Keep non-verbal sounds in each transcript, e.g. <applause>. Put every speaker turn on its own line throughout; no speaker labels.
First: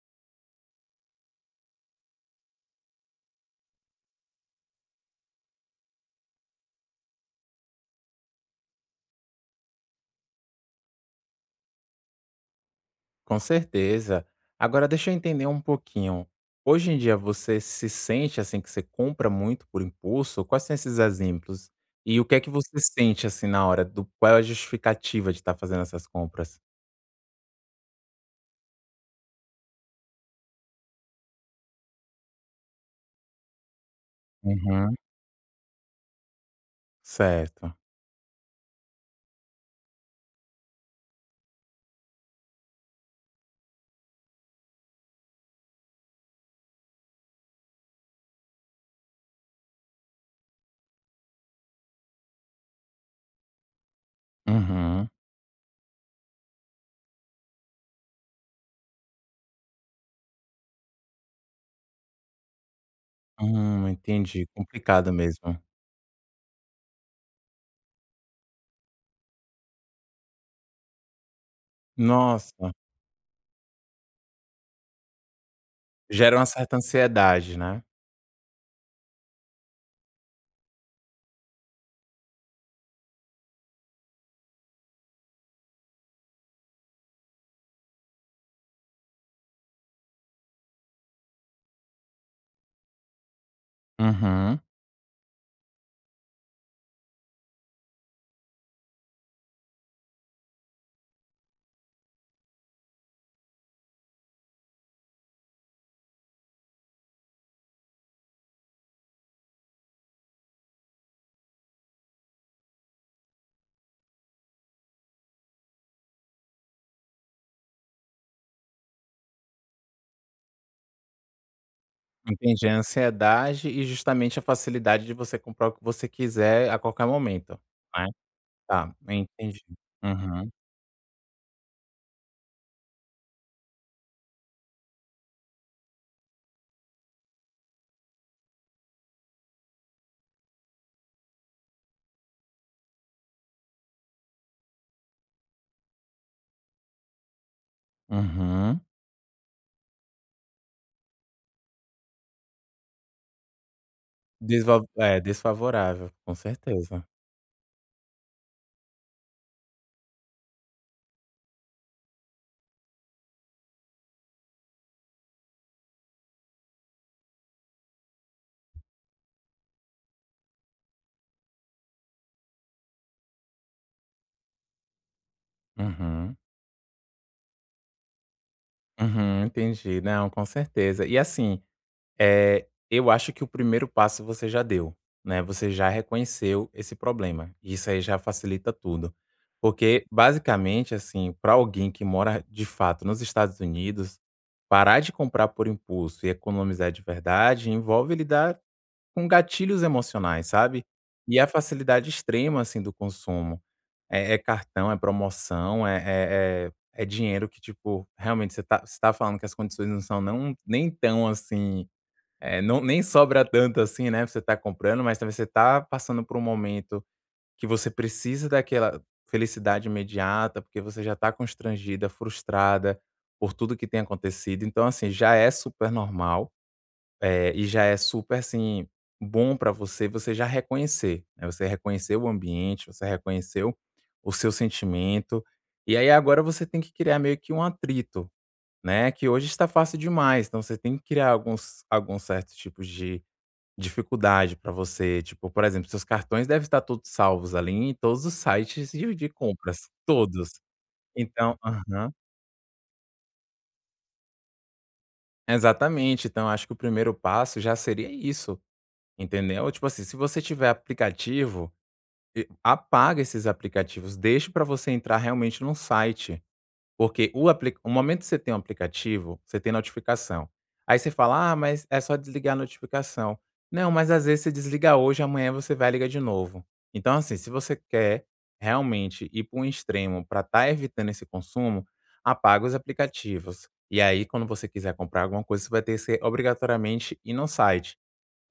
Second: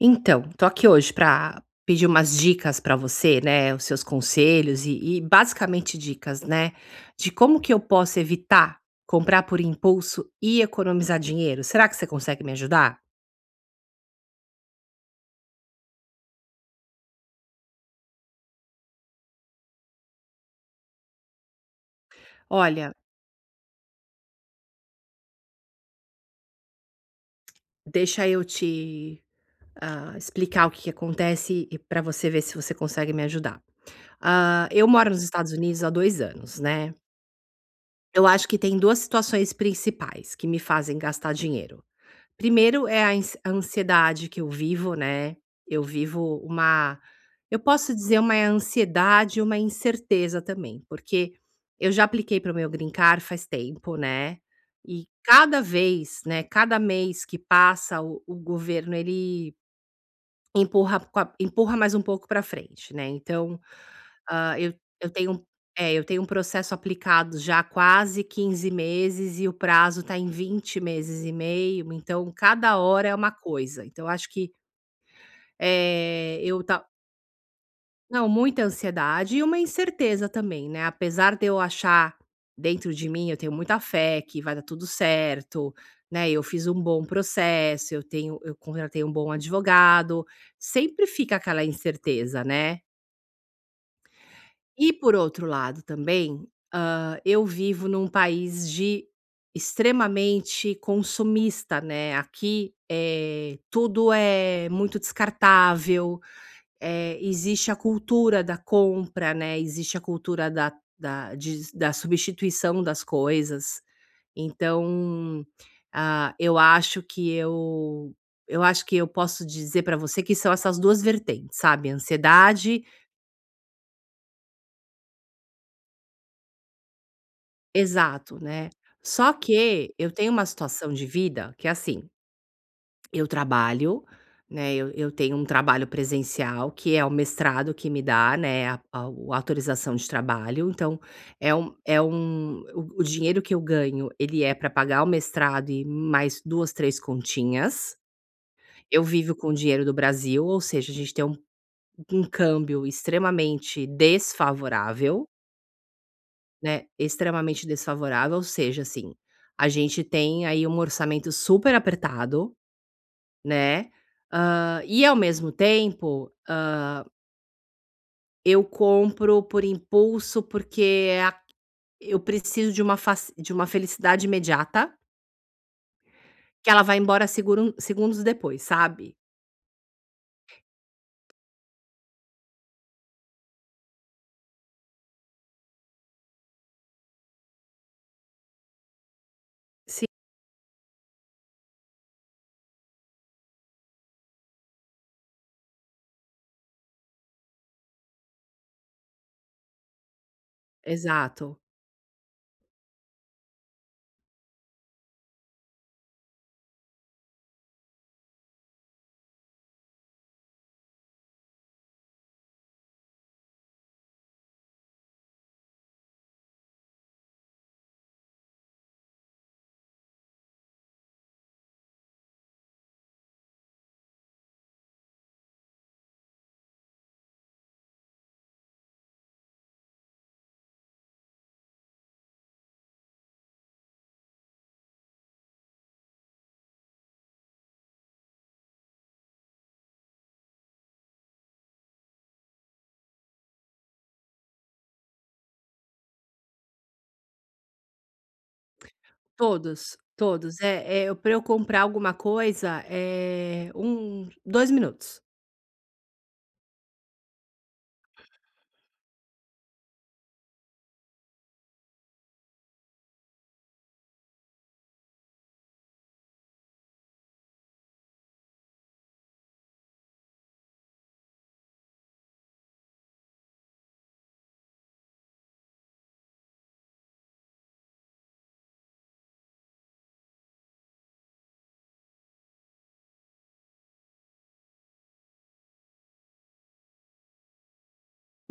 Então, tô aqui hoje pra pedir umas dicas pra você, né, os seus conselhos e basicamente dicas, né, de como que eu posso evitar comprar por impulso e economizar dinheiro. Será que você consegue me ajudar?
Com certeza. Agora deixa eu entender um pouquinho. Hoje em dia você se sente assim que você compra muito por impulso? Quais são esses exemplos? E o que é que você
Olha,
sente assim na hora? Do qual é a justificativa de estar fazendo essas compras?
deixa eu te explicar o que que acontece e para você ver se você consegue me ajudar. Eu
Uhum.
moro nos Estados Unidos há 2 anos, né.
Certo.
Eu acho que tem 2 situações principais que me fazem gastar dinheiro. Primeiro é a ansiedade que eu vivo, né, eu vivo uma eu posso dizer uma ansiedade, uma incerteza também, porque eu já apliquei para o meu green card faz tempo, né, e
Uhum.
cada vez, né, cada mês que passa o governo ele Empurra com a empurra mais um pouco para frente, né, então.
Entendi.
hã, eu eu
Complicado
tenho
mesmo.
é, eu tenho um processo aplicado já há quase 15 meses e o prazo está em 20 meses e meio, então
Nossa,
cada hora é uma coisa. Então eu acho que,
gera
eh,
uma
eu ta
certa ansiedade, né?
não, muita ansiedade e uma incerteza também, né, apesar de eu achar dentro de mim, eu tenho muita fé que vai dar tudo certo, né, eu fiz um bom processo, eu contratei um bom advogado, sempre fica aquela incerteza, né.
Uhum.
E por outro lado também, eu vivo num país de extremamente consumista, né, aqui, é tudo, é muito descartável, existe a cultura da compra, né, existe a cultura da substituição das coisas. Então, ah, eu acho que eu eu acho que eu posso dizer para você que são essas 2 vertentes, sabe,
Entendi. A
ansiedade.
ansiedade e justamente a facilidade de você comprar o que você quiser a qualquer momento, né?
Exato, né.
Tá,
Só
entendi.
que eu tenho uma
Uhum,
situação de vida que é assim. Eu trabalho, né, eu tenho um trabalho presencial, que é o mestrado que me dá, né, a autorização de trabalho, então o dinheiro que eu ganho, ele é para pagar o mestrado e mais 2 3 continhas.
uhum.
Eu vivo com o dinheiro do Brasil, ou seja, a gente tem um câmbio extremamente
Desva é,
desfavorável,
desfavorável, com
né,
certeza.
extremamente desfavorável, ou seja, assim, a gente tem aí um orçamento super apertado, né. E ao mesmo tempo, eu compro por impulso, porque é a eu preciso de uma faci de uma felicidade imediata,
Uhum,
que ela vai embora segurun segundos depois, sabe.
uhum. entendi. Não, com certeza. E assim, eu acho que o primeiro passo você já deu, né, você já reconheceu esse problema, e isso aí já facilita tudo. Porque,
Sim,
basicamente, assim, para alguém que mora, de fato, nos Estados Unidos, parar de comprar por impulso e economizar de verdade envolve lidar com gatilhos emocionais, sabe. E a
exato.
facilidade extrema, assim, do consumo. É cartão, é promoção, é dinheiro que, tipo, realmente você tá falando que as condições não são nem tão assim, não nem sobra tanto assim, né, pra você tá comprando, mas também você tá passando por um momento que você precisa daquela felicidade imediata, porque você já tá constrangida, frustrada por tudo que tem acontecido. Então, assim, já é super normal. É, e já é super, assim, bom para você, você já reconhecer, né, você reconheceu o ambiente, você reconheceu o seu sentimento, e aí agora você tem que criar meio que um atrito, né, que hoje está fácil demais, então você tem que criar alguns certos tipos de dificuldade para você, tipo, por exemplo, seus cartões devem estar todos salvos ali em todos os sites de compras,
Todos, todos.
todos.
É, pra eu
Então
comprar alguma
aham.
coisa, é um 2 minutos.
Exatamente, então acho que o primeiro passo já seria isso. Entendeu? Tipo assim, se você tiver aplicativo, e apaga esses aplicativos, deixa para você entrar realmente num site, porque o momento que você tem um aplicativo, você tem notificação. Aí você fala: "Ah, mas é só desligar a notificação". Não, mas às vezes você desliga hoje, amanhã você vai ligar de novo. Então assim, se você quer realmente ir para um extremo para estar evitando esse consumo, apaga os aplicativos. E aí quando você quiser comprar alguma coisa, você vai ter que ser obrigatoriamente ir no site.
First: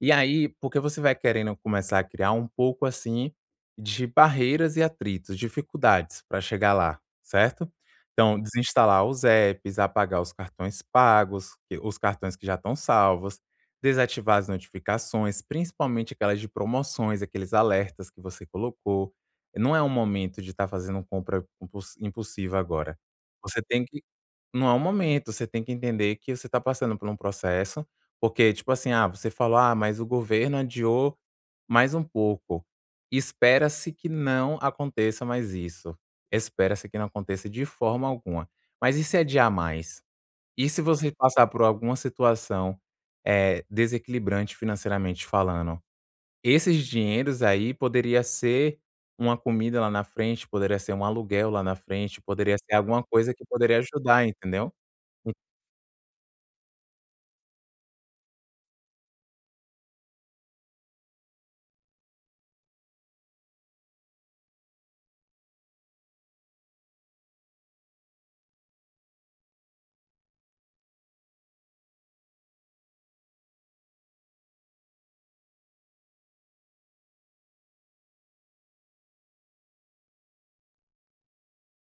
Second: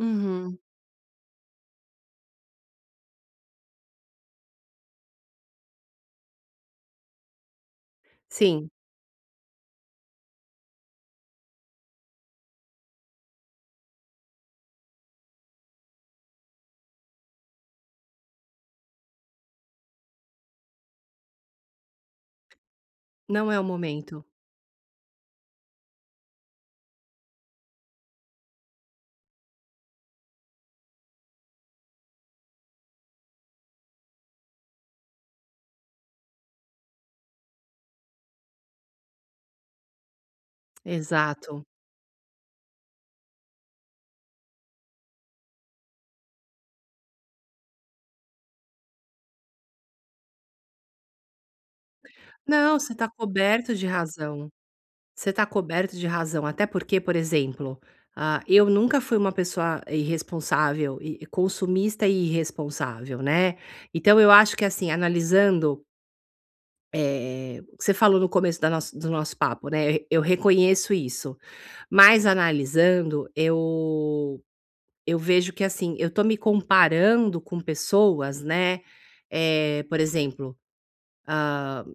E aí, porque você vai querendo começar a criar um pouco assim de barreiras e atritos, dificuldades para chegar lá, certo? Então,
Sim,
desinstalar os apps, apagar os cartões pagos, os cartões que já estão salvos, desativar as notificações, principalmente aquelas de promoções, aqueles alertas que você colocou. Não é um momento de estar fazendo compra impulsiva agora.
não é
Você
o
tem que
momento.
não é o momento, você tem que entender que você está passando por um processo, porque tipo assim, ah, você falou: "Ah, mas o governo adiou mais um pouco". Espera-se que não aconteça mais isso, espera-se que não aconteça de forma alguma. Mas e se adiar mais? E se você passar por
Exato.
alguma situação, desequilibrante financeiramente falando? Esses dinheiros aí poderia ser uma comida lá na frente, poderia ser um aluguel lá na frente, poderia ser
Não, você
alguma
está
coisa que
coberto
poderia
de
ajudar,
razão.
entendeu?
Você está coberto de razão, até porque, por exemplo, eu nunca fui uma pessoa irresponsável e consumista e irresponsável, né. Então eu acho que, assim, analisando, o que você falou no começo da nossa do nosso papo, né, eu reconheço isso. Mas analisando, eu vejo que, assim, eu tô me comparando com pessoas, né, por exemplo, hã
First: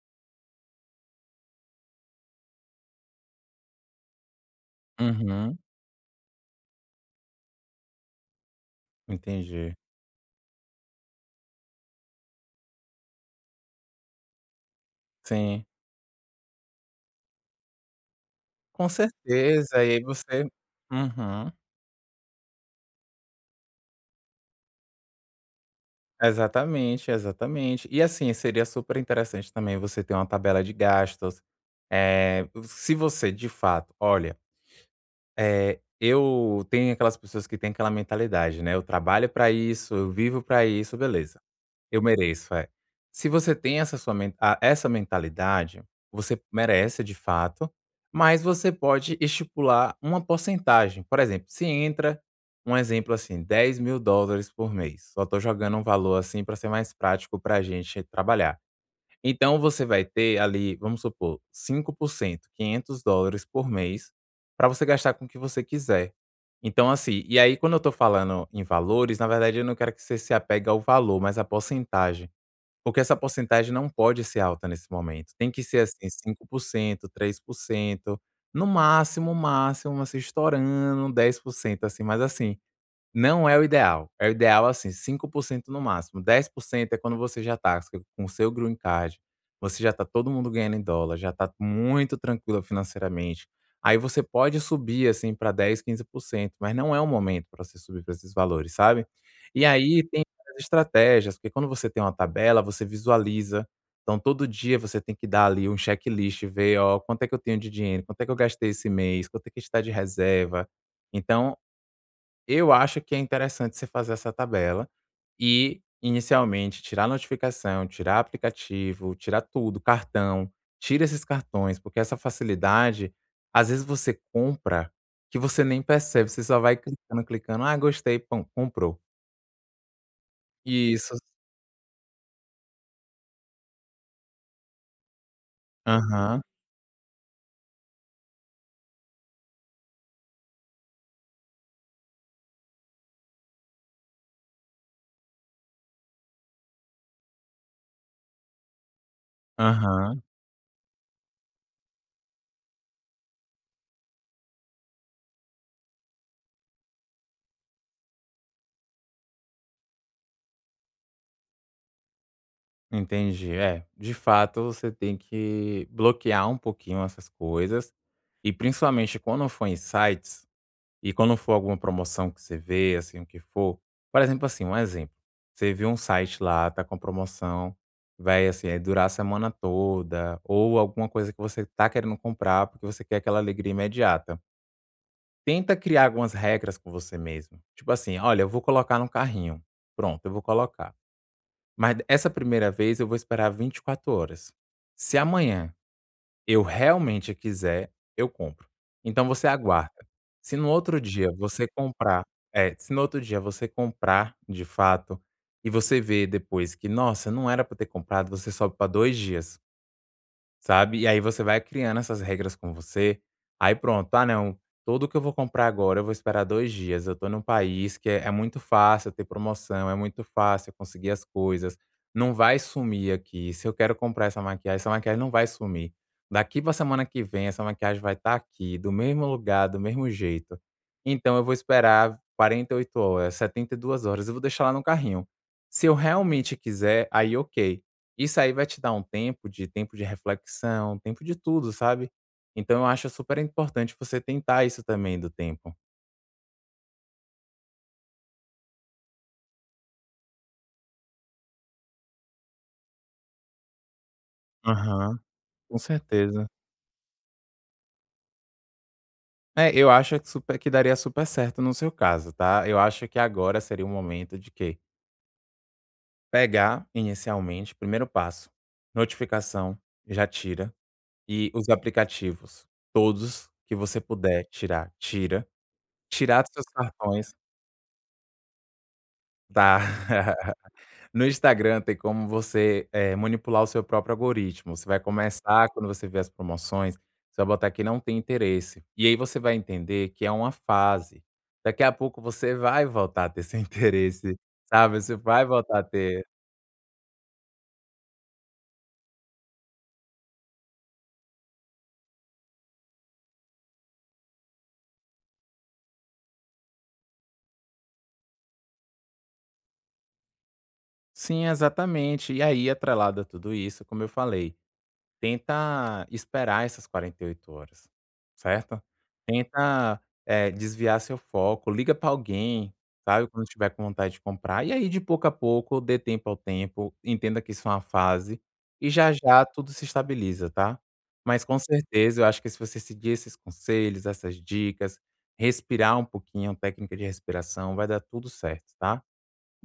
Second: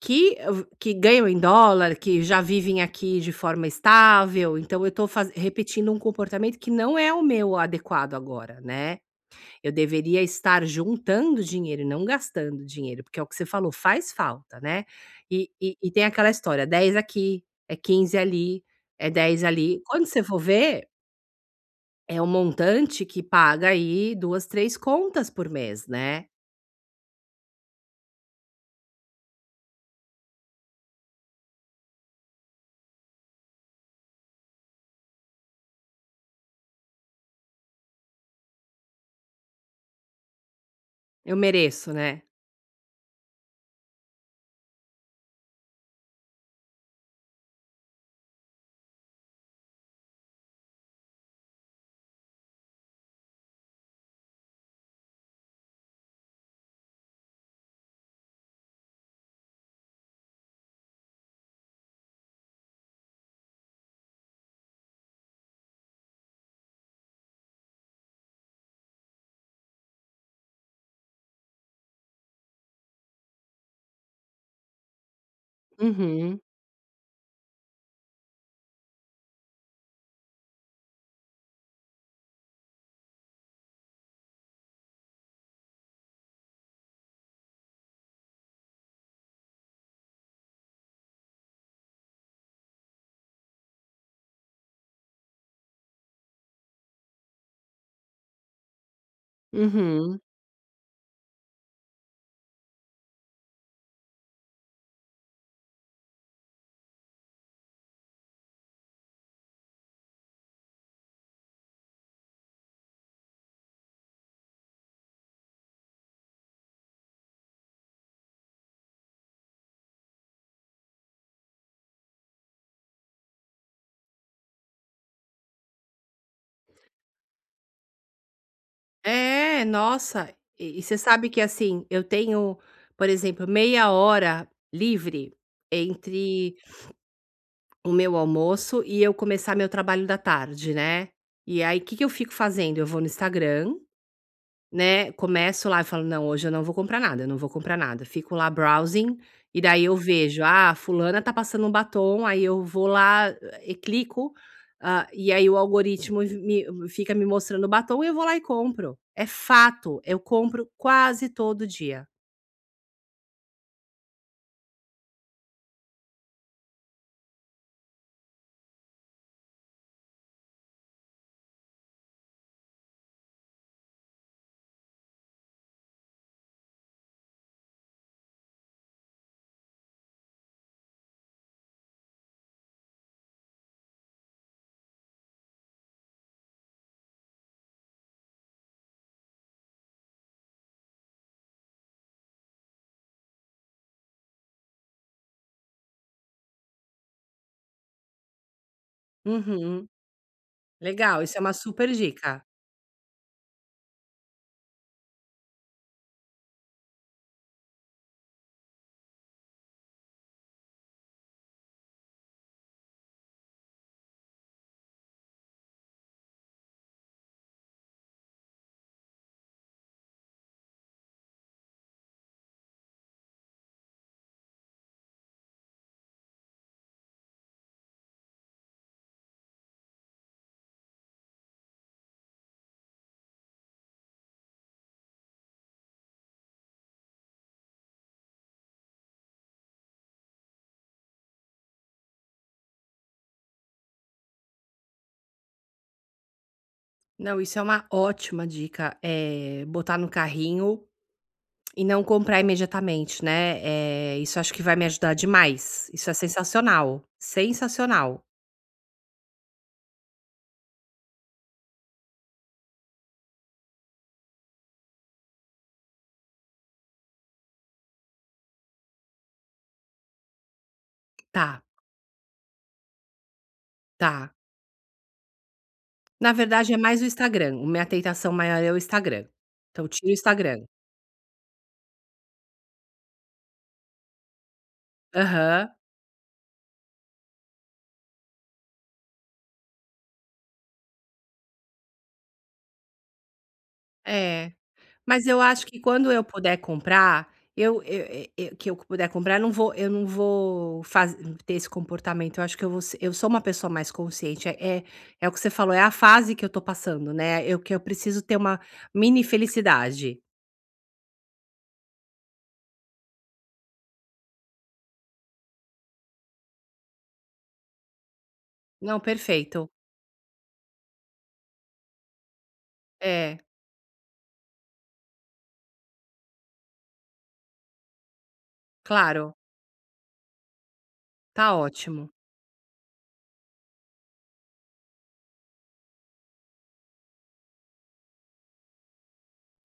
que que ganham em dólar, que já vivem aqui de forma estável, então eu estou
Uhum,
repetindo um comportamento que não é o meu adequado agora, né. Eu
entendi.
deveria estar juntando dinheiro e não gastando dinheiro, porque é o que você falou, faz falta, né. E
Sim,
e e tem aquela história: 10 aqui, é 15 ali,
com
é 10 ali,
certeza. E aí
quando você for
você
ver,
uhum.
é um montante que paga aí 2, 3 contas por mês, né.
Exatamente, exatamente. E assim, seria super interessante também você ter uma tabela de gastos. É se você de fato, olha, é eu tenho aquelas pessoas que têm aquela mentalidade, né, eu trabalho para isso, eu vivo para isso,
Eu
beleza.
mereço,
Eu
né.
mereço, é. Se você tem essa mentalidade, você merece de fato, mas você pode estipular uma porcentagem. Por exemplo, se entra, um exemplo assim, US$ 10.000 por mês, só tô jogando um valor assim para ser mais prático pra gente trabalhar. Então você vai ter ali, vamos supor, 5%, US$ 500 por mês para você gastar com o que você quiser. Então assim, e aí quando eu tô falando em valores, na verdade eu não quero que você se apegue ao valor, mas à porcentagem, porque essa porcentagem não pode ser alta nesse momento. Tem que ser assim
Uhum,
5%, 3%, no máximo, máximo, assim, estourando 10%, assim, mas assim, não é o ideal. É o ideal, assim, 5% no máximo. 10% é quando você já tá com o seu green card, você já tá todo mundo ganhando em dólar, já tá muito tranquilo financeiramente. Aí você pode subir, assim, para 10, 15%, mas não é o momento para você subir para esses valores, sabe. E aí
uhum.
tem várias estratégias, porque quando você tem uma tabela, você visualiza. Então todo dia você tem que dar ali um checklist, ver: "Ó, quanto é que eu tenho de dinheiro? Quanto é que eu gastei esse mês? Quanto é que está de reserva?". Então eu acho que é interessante você fazer essa tabela e, inicialmente, tirar notificação, tirar aplicativo, tirar tudo, cartão, tira esses cartões, porque essa facilidade, às vezes você compra que você nem percebe, você só vai clicando, clicando, "ah, gostei", pum, comprou.
É, nossa. E você
Isso.
sabe que, assim, eu tenho, por exemplo, meia hora livre
Aham,
entre o meu almoço e eu começar meu trabalho da tarde, né. E aí, o que que eu fico fazendo? Eu vou no Instagram, né, começo lá e falo: "Não, hoje eu não vou comprar nada, eu não vou comprar nada". Fico lá browsing, e daí eu
aham.
vejo: "Ah, fulana tá passando um batom", aí eu vou lá, e clico, e aí o algoritmo me fica me mostrando o batom e eu vou lá e compro. É fato, eu compro quase todo dia.
entendi. É, de fato você tem que bloquear um pouquinho essas coisas, e principalmente quando for em sites e quando for alguma promoção que você vê, assim, o que for por exemplo, assim, um exemplo, você viu um site lá, tá com promoção, vai, assim, aí durar a semana toda, ou alguma coisa que você tá querendo comprar, porque você quer aquela alegria imediata. Tenta criar algumas regras com você mesmo. Tipo assim: "Olha, eu vou colocar no carrinho. Pronto, eu vou colocar. Mas essa primeira vez eu vou esperar 24 horas. Se amanhã eu realmente quiser, eu compro. Então você
Uhum.
aguarda. Se no outro
Legal,
dia
isso é uma
você
super
comprar
dica.
é, se no outro dia você comprar, de fato, e você vê depois que: "Nossa, não era para ter comprado", você sobe para 2 dias. Sabe, e aí você vai criando essas regras com você, aí pronto: "Ah não, tudo que eu vou comprar agora eu vou esperar 2 dias, eu tô num país que é muito fácil ter promoção, é muito fácil conseguir as coisas, não vai sumir aqui, se eu quero comprar essa maquiagem não vai sumir. Daqui pra semana que vem essa maquiagem vai estar aqui, do mesmo lugar, do mesmo jeito. Então eu vou esperar 48 horas, 72 horas, eu vou deixar lá no carrinho. Se eu realmente quiser, aí ok, isso aí vai te dar um tempo de reflexão, tempo de tudo, sabe. Então eu acho super importante você tentar isso também do tempo.
Não, isso é uma ótima dica, botar no carrinho e não comprar imediatamente, né, isso acho que vai me ajudar
Aham, com
demais. Isso é
certeza.
sensacional, sensacional.
É, eu acho que daria super certo no seu caso, tá. Eu acho que agora seria o momento de quê? Pegar inicialmente, primeiro passo, notificação, já tira, e
Tá,
os aplicativos, todos que você
tá.
puder tirar, tira.
Na
Tirar dos seus
verdade é mais o
cartões
Instagram, o minha tentação maior é o Instagram.
tá.
Então tira o Instagram.
<laughs> No Instagram tem como você, manipular o seu próprio algoritmo. Você vai começar,
Aham,
quando você vê as promoções, você vai botar que não tem interesse. E aí você vai entender que é uma fase. Daqui a pouco você vai voltar a ter esse <laughs> interesse,
é.
sabe, você
Mas eu
vai
acho que
voltar a
quando eu
ter
puder comprar, eu e que eu puder comprar, eu não vou faz ter esse comportamento, eu acho que eu vou se eu sou uma pessoa mais consciente, é o que você falou, é a fase que eu tô passando, né, eu que eu preciso ter uma mini felicidade.
sim, exatamente. E aí, atrelado a tudo isso, como eu falei, tenta esperar essas 48 horas, certo?
Não, perfeito.
Tenta, desviar seu foco, liga para alguém, sabe,
É,
quando estiver com vontade de comprar, e aí de pouco a pouco, dê tempo ao tempo, entenda que isso é uma fase, e já
claro.
já tudo se estabiliza, tá? Mas
Tá
com
ótimo,
certeza eu acho que se você seguir esses conselhos, essas dicas, respirar um pouquinho, técnica de respiração, vai dar tudo certo, tá?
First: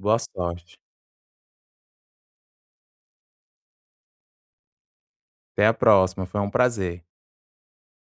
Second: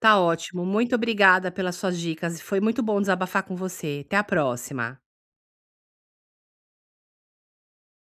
tá ótimo.
sorte.
Muito obrigada pelas suas dicas, foi muito bom desabafar com você. Até a próxima.
Até a próxima, foi um prazer.